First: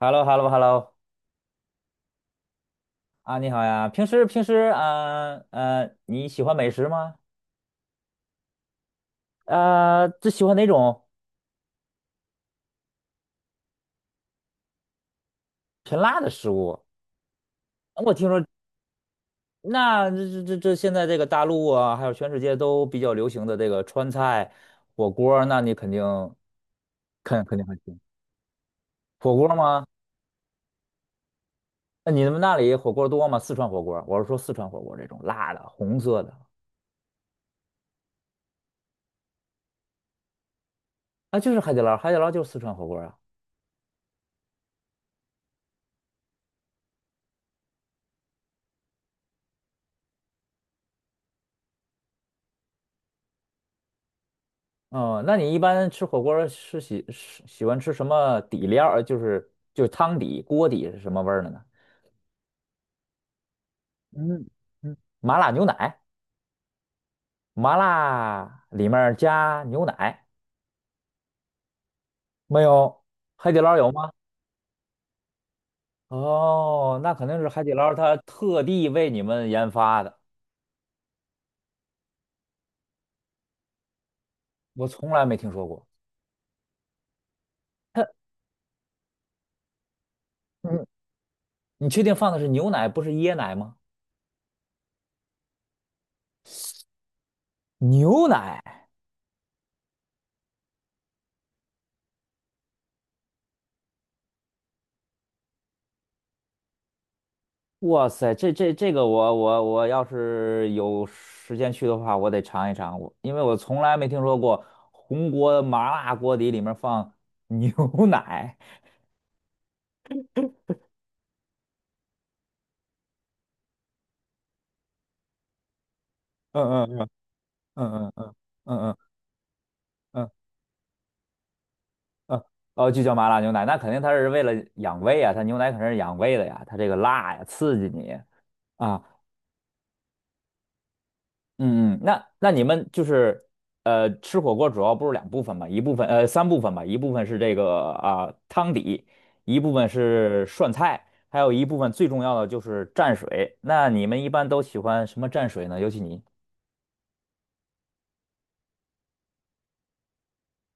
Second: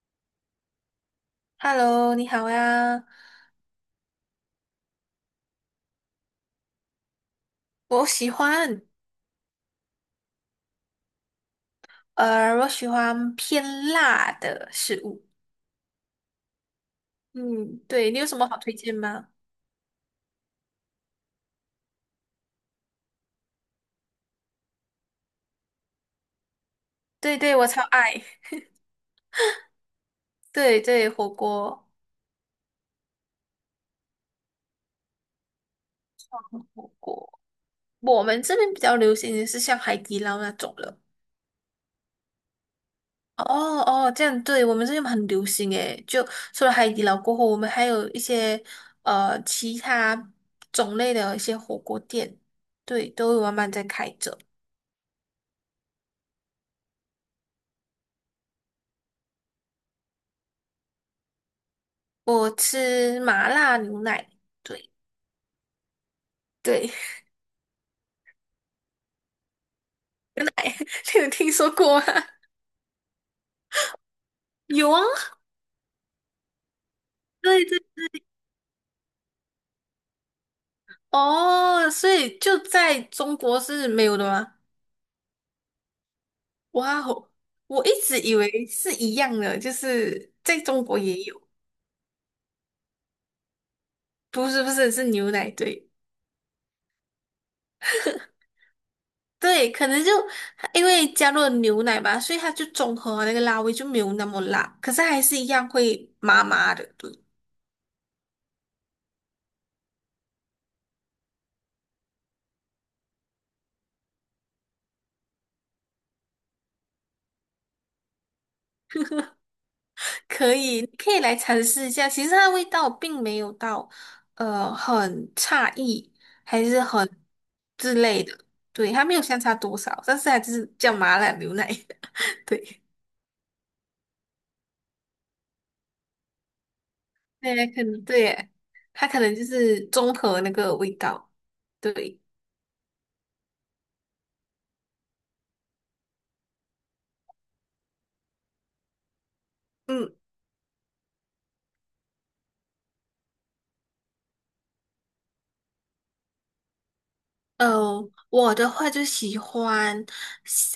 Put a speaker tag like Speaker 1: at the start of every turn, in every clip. Speaker 1: Hello, hello, hello
Speaker 2: Hello，你好呀。
Speaker 1: 啊，你好呀，平时啊你喜欢美食吗？
Speaker 2: 我喜欢，
Speaker 1: 最喜欢哪种
Speaker 2: 我喜欢偏辣的食物。
Speaker 1: 偏辣的食物？
Speaker 2: 嗯，对，
Speaker 1: 我
Speaker 2: 你有
Speaker 1: 听
Speaker 2: 什
Speaker 1: 说，
Speaker 2: 么好推荐吗？
Speaker 1: 那这这这这现在这个大陆啊，还有全世界都比较流行的这个川菜火锅儿那你肯定
Speaker 2: 对
Speaker 1: 肯肯
Speaker 2: 对，
Speaker 1: 定
Speaker 2: 我
Speaker 1: 很
Speaker 2: 超
Speaker 1: 行。
Speaker 2: 爱。
Speaker 1: 火锅儿吗？
Speaker 2: 对对，火锅，
Speaker 1: 那你们那里火锅儿多吗？四川火锅儿我是说四川火锅儿这种辣的、红色的。
Speaker 2: 火锅。我们这边比较流行的是像海底捞那种了。
Speaker 1: 啊，就是海底捞，海底捞就是四川火锅儿啊。
Speaker 2: 哦哦，这样对，我们这边很流行诶。就除了海底捞过后，我们还有一些其他种类的一些火锅店，对，都有慢慢在开着。
Speaker 1: 哦，那你一般吃火锅儿是喜欢吃什么底料儿？就是汤底、锅底是什么味儿的呢？
Speaker 2: 我吃麻辣牛奶。
Speaker 1: 嗯
Speaker 2: 对。
Speaker 1: 嗯，麻辣牛奶，
Speaker 2: 对，
Speaker 1: 麻辣里面儿加牛奶
Speaker 2: 你有听说过吗？
Speaker 1: 没有？海底捞有吗？
Speaker 2: 有啊，
Speaker 1: 哦，那肯定是海
Speaker 2: 对
Speaker 1: 底
Speaker 2: 对，
Speaker 1: 捞它特地为你们研发的，
Speaker 2: 哦，所以就在中国是没有的吗？
Speaker 1: 我从来没听说过。
Speaker 2: 哇哦，我一
Speaker 1: 它，
Speaker 2: 直以为是一样的，就是在中
Speaker 1: 嗯，
Speaker 2: 国也有，
Speaker 1: 你确定放的是牛奶，不是椰奶吗？
Speaker 2: 不是是牛奶，对
Speaker 1: 牛奶？
Speaker 2: 对，可能就因为加入了牛奶吧，所以它就中和了那个辣味就没有那么辣，可是还是一样会麻麻的，对
Speaker 1: 哇塞，这个我要是有时间去的话，我得尝一尝，因为我从来没听说过红锅麻辣锅底里面放牛 奶。
Speaker 2: 可以，你可以来尝试一下。其实它的味道并没有到，很差异，
Speaker 1: 嗯
Speaker 2: 还是
Speaker 1: 嗯嗯
Speaker 2: 很之
Speaker 1: 嗯嗯
Speaker 2: 类
Speaker 1: 嗯
Speaker 2: 的。
Speaker 1: 嗯
Speaker 2: 对，
Speaker 1: 嗯
Speaker 2: 它没有相差多少，但
Speaker 1: 嗯，
Speaker 2: 是它就是叫麻辣牛奶。
Speaker 1: 嗯
Speaker 2: 对，
Speaker 1: 哦，就叫麻辣牛奶，那肯定它是为了养胃啊，它牛奶肯定是养胃的呀，它这个辣呀，
Speaker 2: 对啊，
Speaker 1: 刺
Speaker 2: 可
Speaker 1: 激
Speaker 2: 能
Speaker 1: 你
Speaker 2: 对耶，
Speaker 1: 啊。
Speaker 2: 它可能就是综合那个味道。
Speaker 1: 嗯嗯，
Speaker 2: 对，
Speaker 1: 那你们就是吃火锅主要不是两部分嘛，一部分三部分吧，一部分是这个啊、汤底，一部分
Speaker 2: 嗯，
Speaker 1: 是涮菜，还有一部分最重要的就是蘸水。那你们一般都喜欢什么蘸水呢？尤其你。
Speaker 2: 我的话就喜欢，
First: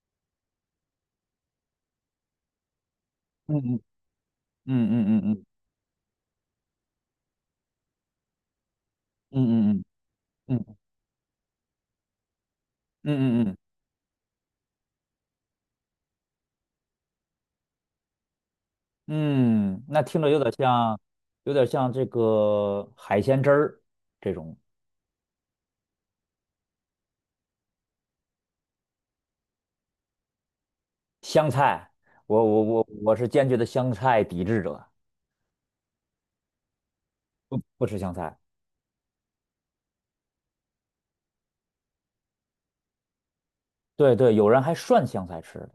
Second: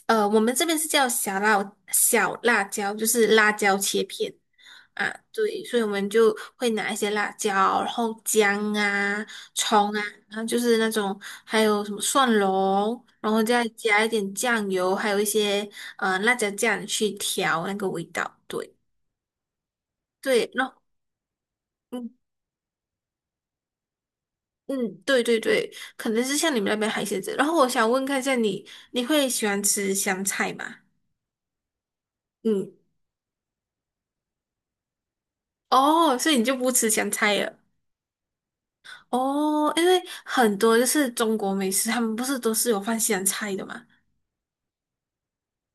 Speaker 2: 我们这边是叫小辣小辣椒，就是辣椒
Speaker 1: 嗯
Speaker 2: 切片。
Speaker 1: 嗯
Speaker 2: 啊，
Speaker 1: 嗯嗯
Speaker 2: 对，所以我们就会拿一些辣椒，然后姜啊、
Speaker 1: 嗯嗯
Speaker 2: 葱啊，然后就
Speaker 1: 嗯嗯
Speaker 2: 是那种，还有什么蒜蓉，然后
Speaker 1: 嗯嗯嗯
Speaker 2: 再加一点酱油，还有一些辣椒酱去调那个味道。对
Speaker 1: 嗯，嗯那听着有点
Speaker 2: 对，那
Speaker 1: 像，有点像这
Speaker 2: 嗯
Speaker 1: 个海鲜汁儿这种
Speaker 2: 嗯，对对对，可能是像你们那边海鲜子。然后我想问看一下你，你会喜欢吃香菜吗？
Speaker 1: 香菜。我我
Speaker 2: 嗯，
Speaker 1: 我我是坚决的香菜抵制者，
Speaker 2: 哦，所以你就不吃香菜了。
Speaker 1: 不吃香菜。
Speaker 2: 哦，因为很多就是中国美食，他们不是都是有放香菜的嘛？
Speaker 1: 对对，有人还涮香菜吃的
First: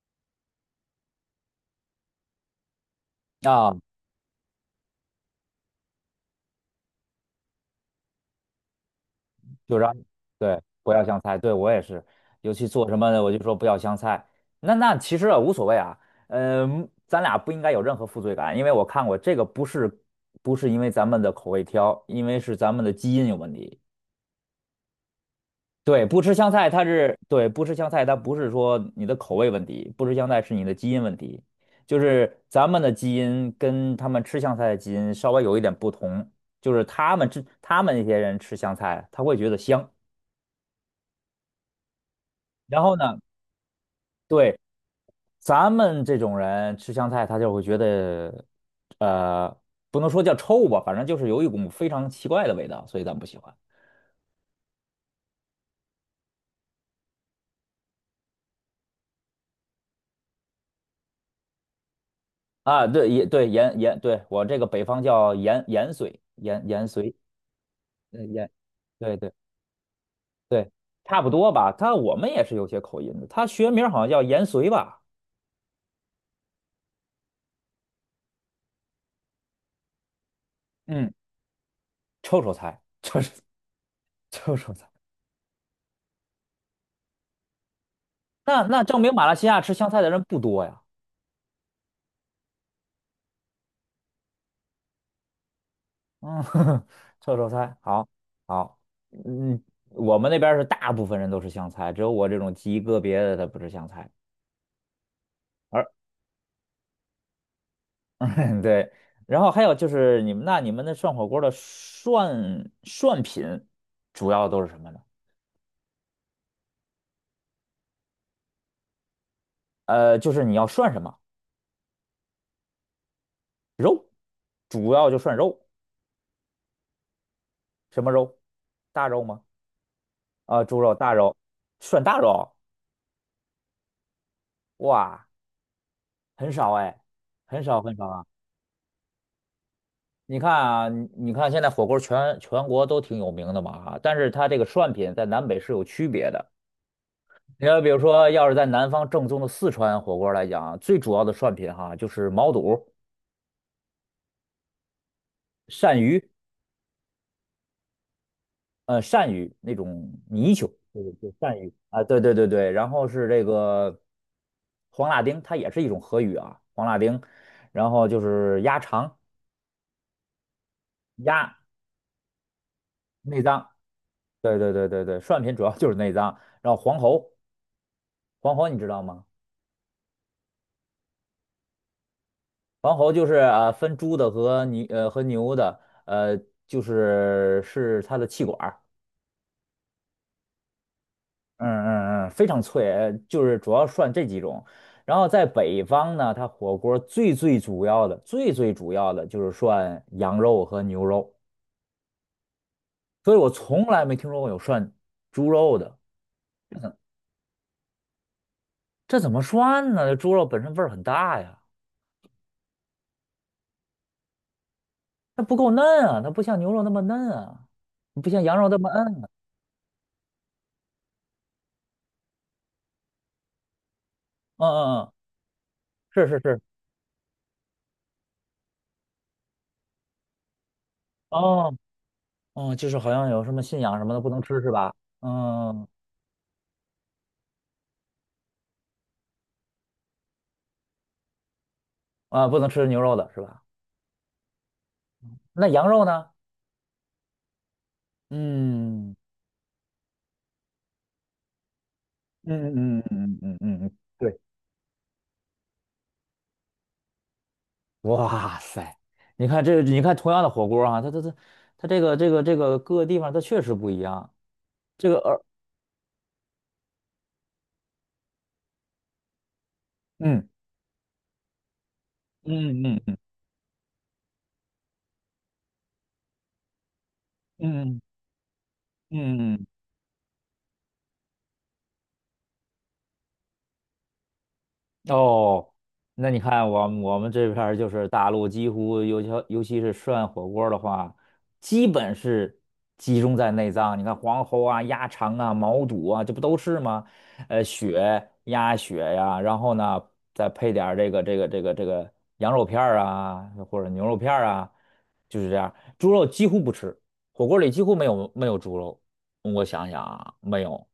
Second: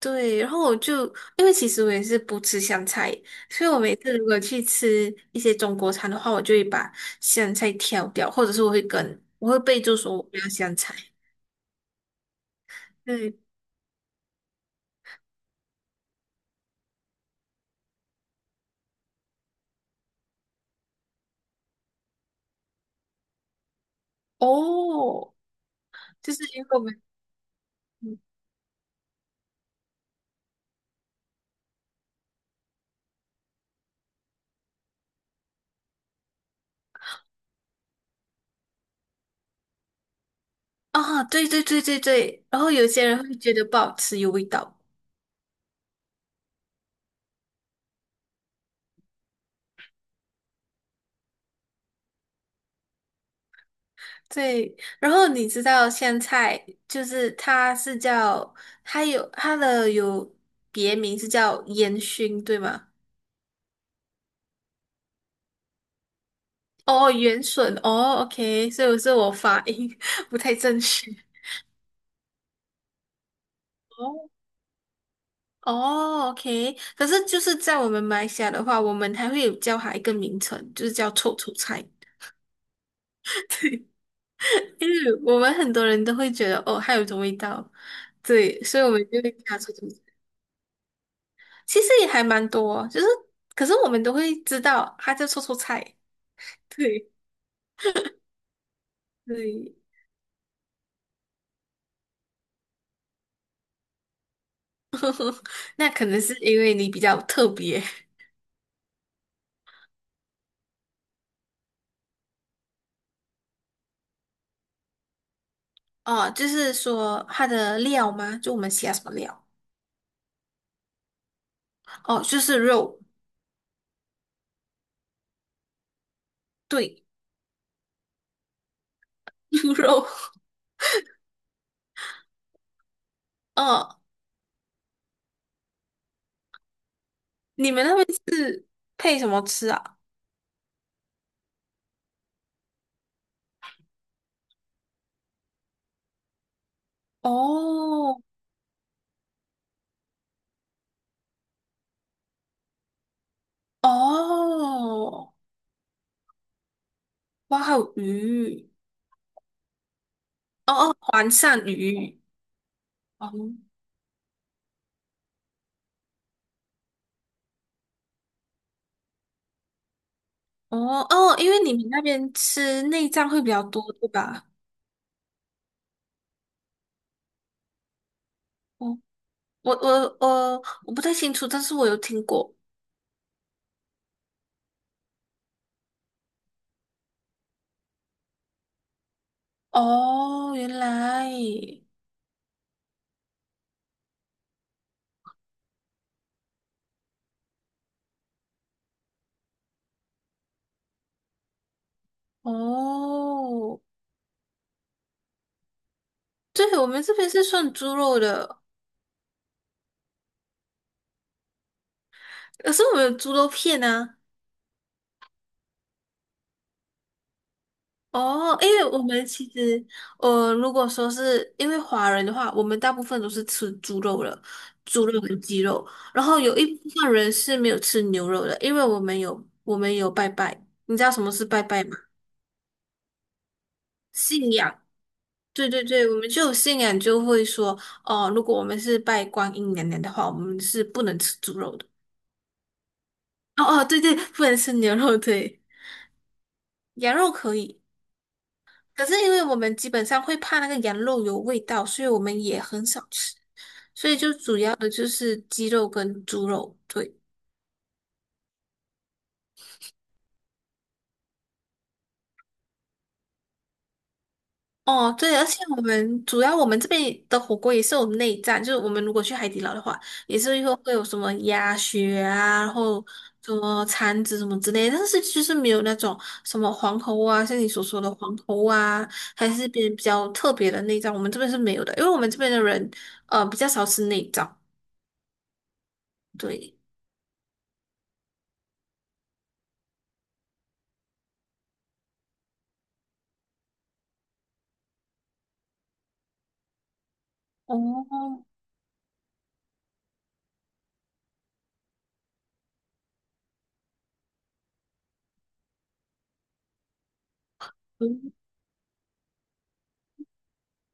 Speaker 2: 对，然后我就因为其实我也是不吃香菜，所以
Speaker 1: 啊，
Speaker 2: 我每次如果去吃一些中国餐的话，我就会把香菜挑掉，或者是我会跟
Speaker 1: 就
Speaker 2: 备
Speaker 1: 让
Speaker 2: 注说我不要
Speaker 1: 对
Speaker 2: 香
Speaker 1: 不
Speaker 2: 菜。
Speaker 1: 要香菜，对我也是，尤其做什么的我
Speaker 2: 对，
Speaker 1: 就说不要香菜。那其实啊无所谓啊，嗯、咱俩不应该有任何负罪感，因为我看过这个不是不是因为咱们的口味挑，因为是咱们的基因有问题。
Speaker 2: 哦，
Speaker 1: 对，不
Speaker 2: 就
Speaker 1: 吃
Speaker 2: 是
Speaker 1: 香
Speaker 2: 因为
Speaker 1: 菜，
Speaker 2: 我
Speaker 1: 它
Speaker 2: 们
Speaker 1: 是对不吃香菜，它
Speaker 2: 嗯
Speaker 1: 不是说你的口味问题，不吃香菜是你的基因问题，就是咱们的基因跟他们吃香菜的基因稍微有一点不同，就是他们那些人吃香菜，他会觉得香，
Speaker 2: 啊，对对对对对，然后
Speaker 1: 然
Speaker 2: 有
Speaker 1: 后
Speaker 2: 些
Speaker 1: 呢，
Speaker 2: 人会觉得不好吃，有味
Speaker 1: 对
Speaker 2: 道。
Speaker 1: 咱们这种人吃香菜，他就会觉得呃，不能说叫臭吧，反正就是有一股非常奇怪的味道，所以咱不喜欢
Speaker 2: 对，然后你知道香菜就是它是叫它有它的有别名是叫烟熏，对
Speaker 1: 啊。
Speaker 2: 吗？
Speaker 1: 对，也对盐盐，对我这个北方叫盐盐水，盐盐
Speaker 2: 哦，
Speaker 1: 水，
Speaker 2: 元笋哦
Speaker 1: 盐。
Speaker 2: ，OK，所以是
Speaker 1: 对
Speaker 2: 我
Speaker 1: 对
Speaker 2: 发音 不太
Speaker 1: 对，
Speaker 2: 正确。
Speaker 1: 差不多吧。我们也是有些口音的，他学名好像叫盐
Speaker 2: 哦
Speaker 1: 绥吧，
Speaker 2: 哦，OK，可是就是在我们马来西亚的话，我们还会有叫它一个名称，就是叫
Speaker 1: 嗯，
Speaker 2: 臭臭菜，
Speaker 1: 臭臭菜，臭臭臭臭
Speaker 2: 因
Speaker 1: 菜。
Speaker 2: 为我们很多人都会觉得哦，它有一种味道，对，
Speaker 1: 那
Speaker 2: 所以
Speaker 1: 那
Speaker 2: 我
Speaker 1: 证
Speaker 2: 们
Speaker 1: 明
Speaker 2: 就
Speaker 1: 马
Speaker 2: 会
Speaker 1: 来
Speaker 2: 叫
Speaker 1: 西
Speaker 2: 它
Speaker 1: 亚
Speaker 2: 臭
Speaker 1: 吃
Speaker 2: 臭
Speaker 1: 香菜
Speaker 2: 菜。
Speaker 1: 的人不多呀。
Speaker 2: 其实也还蛮多，就是可是我们都会知道它叫臭臭菜，
Speaker 1: 嗯，
Speaker 2: 对
Speaker 1: 臭臭菜，好，好，嗯，
Speaker 2: 对，
Speaker 1: 我们那边是大部分人都吃香菜，只有我这种极个别的他不吃香菜。而
Speaker 2: 那可能是因为你比较特别
Speaker 1: 对，然后还有就是你们那涮火锅的涮品主要都是什么呢？
Speaker 2: 哦，就是说它的料吗？就我们喜欢什么料？
Speaker 1: 就是你要涮什么，
Speaker 2: 哦，就是肉。
Speaker 1: 主要就涮肉。
Speaker 2: 对，
Speaker 1: 什么肉？大肉吗？
Speaker 2: 猪肉。
Speaker 1: 啊、猪肉、大肉，涮大肉，
Speaker 2: 嗯，
Speaker 1: 哇，很少哎，很
Speaker 2: 你
Speaker 1: 少
Speaker 2: 们
Speaker 1: 很
Speaker 2: 那
Speaker 1: 少
Speaker 2: 边
Speaker 1: 啊。
Speaker 2: 是配什么吃啊？
Speaker 1: 你看啊，你看现在火锅全国都挺有名的嘛啊，但是它这个涮品在南北是有区别的。你要比如
Speaker 2: 哦
Speaker 1: 说，要是在南方正宗的四川火锅来讲，最主要的涮品哈就是毛肚、
Speaker 2: 哦，
Speaker 1: 鳝鱼。
Speaker 2: 哇，还有鱼。
Speaker 1: 鳝鱼那种泥鳅，
Speaker 2: 哦哦，
Speaker 1: 对对
Speaker 2: 黄
Speaker 1: 对，鳝
Speaker 2: 鳝
Speaker 1: 鱼啊，对
Speaker 2: 鱼。
Speaker 1: 对对对，然后是
Speaker 2: 哦
Speaker 1: 这个黄辣丁，它也是一种河鱼啊，黄辣丁，然后就是鸭肠、
Speaker 2: 哦
Speaker 1: 鸭
Speaker 2: 哦，因为你们那边吃内脏会
Speaker 1: 内
Speaker 2: 比较
Speaker 1: 脏，
Speaker 2: 多，对吧？
Speaker 1: 对对对对对，涮品主要就是内脏，然后黄喉，黄喉你知
Speaker 2: 哦，
Speaker 1: 道吗？
Speaker 2: 我不太清楚，但是我有听过。
Speaker 1: 黄喉就是分猪的和牛的，呃就是它的气管
Speaker 2: 哦，原来。
Speaker 1: 嗯嗯嗯，非常脆，就是主要涮这几种。然后在北方呢，它火锅最主要的就是涮羊肉和牛肉，所以我
Speaker 2: 哦，
Speaker 1: 从来没听说过有涮猪肉的。
Speaker 2: 对，我们这边是算猪肉的，
Speaker 1: 这怎么涮呢？这猪肉本身味儿很大呀，
Speaker 2: 可是我们有猪肉片啊。
Speaker 1: 它不够嫩啊，它不像牛肉那么嫩啊，不像
Speaker 2: 哦，
Speaker 1: 羊肉
Speaker 2: 因
Speaker 1: 那
Speaker 2: 为
Speaker 1: 么
Speaker 2: 我
Speaker 1: 嫩
Speaker 2: 们
Speaker 1: 啊。
Speaker 2: 其实，如果说是因为华人的话，我们大部分都是吃猪肉的，
Speaker 1: 嗯嗯
Speaker 2: 猪
Speaker 1: 嗯，
Speaker 2: 肉跟鸡肉，然
Speaker 1: 是
Speaker 2: 后
Speaker 1: 是
Speaker 2: 有
Speaker 1: 是，
Speaker 2: 一部分人是没有吃牛肉的，因为我们有拜拜，你知道什么是拜
Speaker 1: 哦
Speaker 2: 拜吗？
Speaker 1: 哦，就是好像有什么信仰什么的不能
Speaker 2: 信
Speaker 1: 吃是
Speaker 2: 仰，
Speaker 1: 吧？
Speaker 2: 对对
Speaker 1: 嗯
Speaker 2: 对，我们就有信仰，就会说，哦、如果我们是拜观音娘娘的话，我们是不能吃猪肉的。
Speaker 1: 啊，不能吃牛肉的是吧？
Speaker 2: 哦哦，对对，不能吃牛肉，对，
Speaker 1: 那羊肉呢？
Speaker 2: 羊肉可以。可是
Speaker 1: 嗯。
Speaker 2: 因为我们基本上会怕那个羊肉有味道，所以我们也很
Speaker 1: 嗯嗯
Speaker 2: 少
Speaker 1: 嗯
Speaker 2: 吃。
Speaker 1: 嗯嗯嗯，嗯
Speaker 2: 所以就
Speaker 1: 对，
Speaker 2: 主要的就是鸡肉跟猪肉，对。
Speaker 1: 哇塞，你看同样的火锅啊，它这个各个地方它确实不一样。这
Speaker 2: 哦，
Speaker 1: 个
Speaker 2: 对，
Speaker 1: 而
Speaker 2: 而且我们这边的火锅也是有内脏，就是我们如果去海底捞的话，也
Speaker 1: 嗯
Speaker 2: 是会有什么鸭血啊，然
Speaker 1: 嗯嗯
Speaker 2: 后
Speaker 1: 嗯
Speaker 2: 什么肠子什么之类的，但是就是没有那种什么黄喉啊，像你所说
Speaker 1: 嗯
Speaker 2: 的黄喉啊，还
Speaker 1: 嗯嗯，
Speaker 2: 是比较特别的内脏，我们这边是没有的，因为我们这边的人比较少吃内脏，
Speaker 1: 哦，那你看
Speaker 2: 对。
Speaker 1: 我们这边儿就是大陆，几乎尤其是涮火锅儿的话，基本是集中在内脏。你看黄喉啊、鸭肠啊、毛肚啊，这不都是吗？血、
Speaker 2: 哦，
Speaker 1: 鸭血呀、然后呢再配点儿这个羊肉片儿啊，或者牛肉片儿啊，就是这样。猪肉几乎不吃，火锅里几乎没有
Speaker 2: 嗯
Speaker 1: 没有猪肉。我想想啊，没有，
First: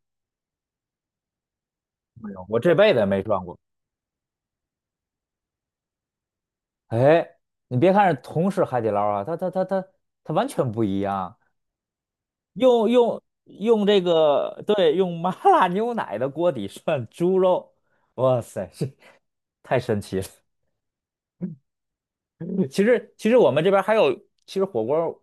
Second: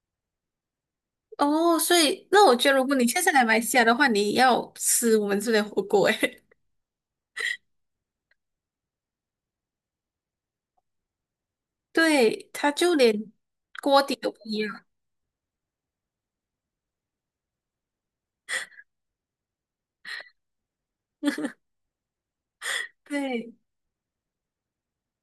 Speaker 2: 哦，所以
Speaker 1: 没有，
Speaker 2: 那我
Speaker 1: 我
Speaker 2: 觉
Speaker 1: 这
Speaker 2: 得，如
Speaker 1: 辈
Speaker 2: 果
Speaker 1: 子也
Speaker 2: 你下
Speaker 1: 没
Speaker 2: 次来
Speaker 1: 涮
Speaker 2: 马
Speaker 1: 过。
Speaker 2: 来西亚的话，你要吃我们这边的火锅，诶，
Speaker 1: 哎，你别看是同是海底捞啊，它完全不一样。
Speaker 2: 对，它
Speaker 1: 用
Speaker 2: 就
Speaker 1: 用
Speaker 2: 连
Speaker 1: 用这
Speaker 2: 锅底都不一
Speaker 1: 个，
Speaker 2: 样。
Speaker 1: 对，用麻辣牛奶的锅底涮猪肉，哇塞，这太神奇了。其实我
Speaker 2: 对，
Speaker 1: 们这边还有，其实火锅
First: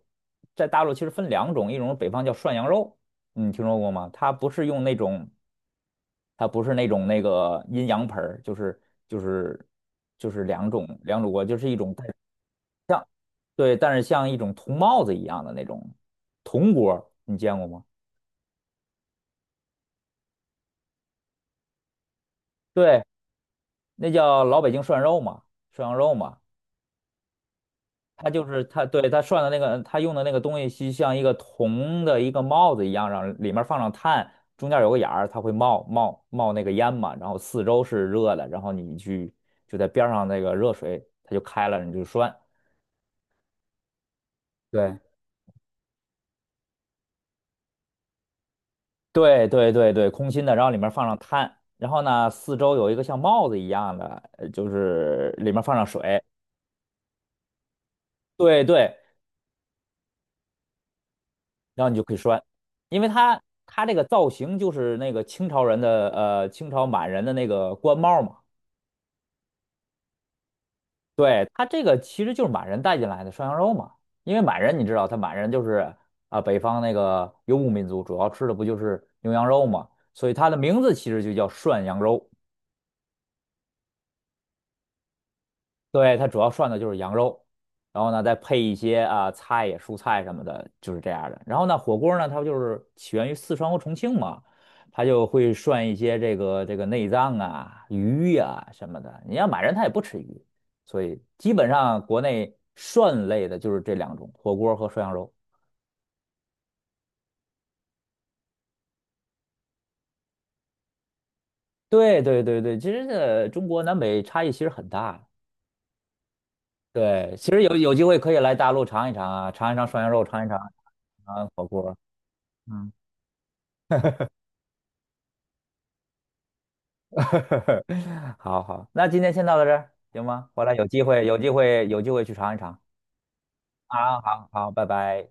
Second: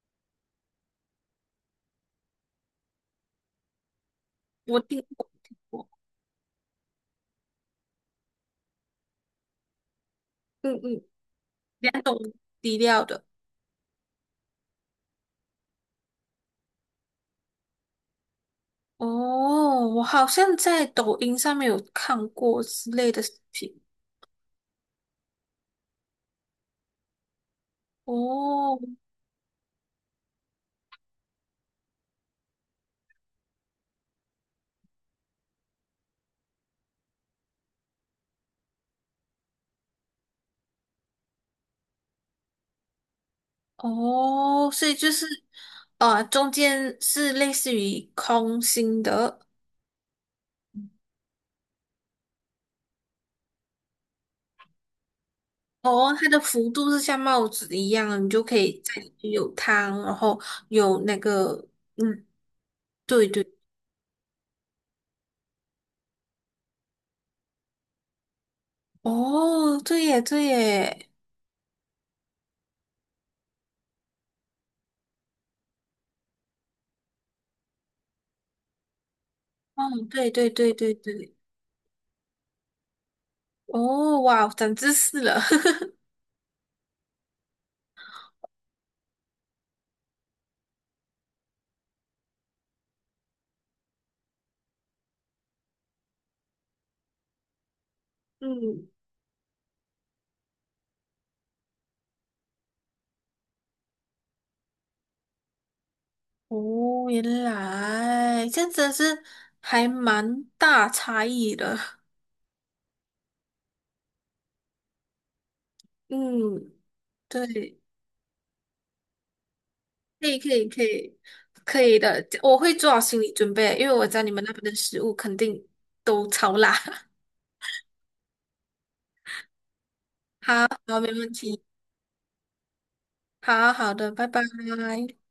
Speaker 1: 在大陆其实分两种，一种是北方叫涮羊肉，你听说过吗？它不是
Speaker 2: 我
Speaker 1: 用那
Speaker 2: 听
Speaker 1: 种，
Speaker 2: 过，听过，
Speaker 1: 它不是那种那个阴阳盆儿就是就是就是两
Speaker 2: 嗯
Speaker 1: 种
Speaker 2: 嗯，
Speaker 1: 两种锅，就是一种
Speaker 2: 两
Speaker 1: 带。
Speaker 2: 种底料的。
Speaker 1: 对，但是像一种铜帽子一样的那种铜锅你见过吗？
Speaker 2: 哦，我好像在抖音上面有看过之
Speaker 1: 对，
Speaker 2: 类的视频。
Speaker 1: 那叫老北京涮肉嘛，涮羊肉嘛。它就是
Speaker 2: 哦
Speaker 1: 它，对，它涮的那个，它用的那个东西，就像一个铜的一个帽子一样，让里面放上炭，中间有个眼儿，它会冒那个烟嘛，然后四周是热的，然后你去就在边上那个热水，它就开了，你就涮。
Speaker 2: 哦，所以
Speaker 1: 对
Speaker 2: 就是，啊，中间是类似于空心的，
Speaker 1: 对对对对，空心的，然后里面放上炭，然后呢，四周有一个像帽子一样的，就是里面放上
Speaker 2: 哦，
Speaker 1: 水，
Speaker 2: 它的幅度是像帽子一样的你就可
Speaker 1: 对
Speaker 2: 以
Speaker 1: 对，
Speaker 2: 在里面有汤，然后有那个，
Speaker 1: 然后你就可以
Speaker 2: 嗯，
Speaker 1: 拴，因为
Speaker 2: 对
Speaker 1: 它
Speaker 2: 对，
Speaker 1: 它这个造型就是那个清朝人的清朝满人的那个官帽嘛，
Speaker 2: 哦，对耶，对耶，
Speaker 1: 对，它这个其实就是满人带进来的涮羊肉嘛，因为满人你知道，他满人就是啊、北方那个游牧民族，主要吃的不就是牛羊肉嘛，
Speaker 2: 嗯，
Speaker 1: 所
Speaker 2: 对
Speaker 1: 以它
Speaker 2: 对
Speaker 1: 的
Speaker 2: 对
Speaker 1: 名
Speaker 2: 对
Speaker 1: 字其实就
Speaker 2: 对，
Speaker 1: 叫涮羊肉。
Speaker 2: 哦，哇，长知识了，
Speaker 1: 对，它主要涮的就是羊肉，然后呢再配一些啊菜呀、蔬菜什么的，就是这样的。然后呢，火锅呢它不就是起源于四川和重庆嘛，它就会涮一些这个内脏啊、鱼 呀、什
Speaker 2: 嗯，
Speaker 1: 么的。你要满人他也不吃鱼，所以基本上国内涮类的就是这两种，火锅和涮羊肉。
Speaker 2: 哦，原来这样真的是还蛮大差异的，
Speaker 1: 对对对对，其实这中国南北差异其实很大的
Speaker 2: 嗯，
Speaker 1: 对，其实有
Speaker 2: 对，
Speaker 1: 有机会可以来大陆尝一尝啊，尝一尝涮羊肉，
Speaker 2: 可以
Speaker 1: 尝一
Speaker 2: 可
Speaker 1: 尝
Speaker 2: 以可以
Speaker 1: 尝火
Speaker 2: 可
Speaker 1: 锅。
Speaker 2: 以的，我会做
Speaker 1: 嗯。
Speaker 2: 好心理准备，因为我知道你们那边的食物肯定都超辣，
Speaker 1: 好好，那今天先到这儿，行吗？
Speaker 2: 好，
Speaker 1: 回来有
Speaker 2: 好，
Speaker 1: 机
Speaker 2: 没
Speaker 1: 会，
Speaker 2: 问
Speaker 1: 有机
Speaker 2: 题。
Speaker 1: 会，有机会去尝一尝
Speaker 2: 好好的，
Speaker 1: 啊！
Speaker 2: 拜拜。
Speaker 1: 好好，拜拜。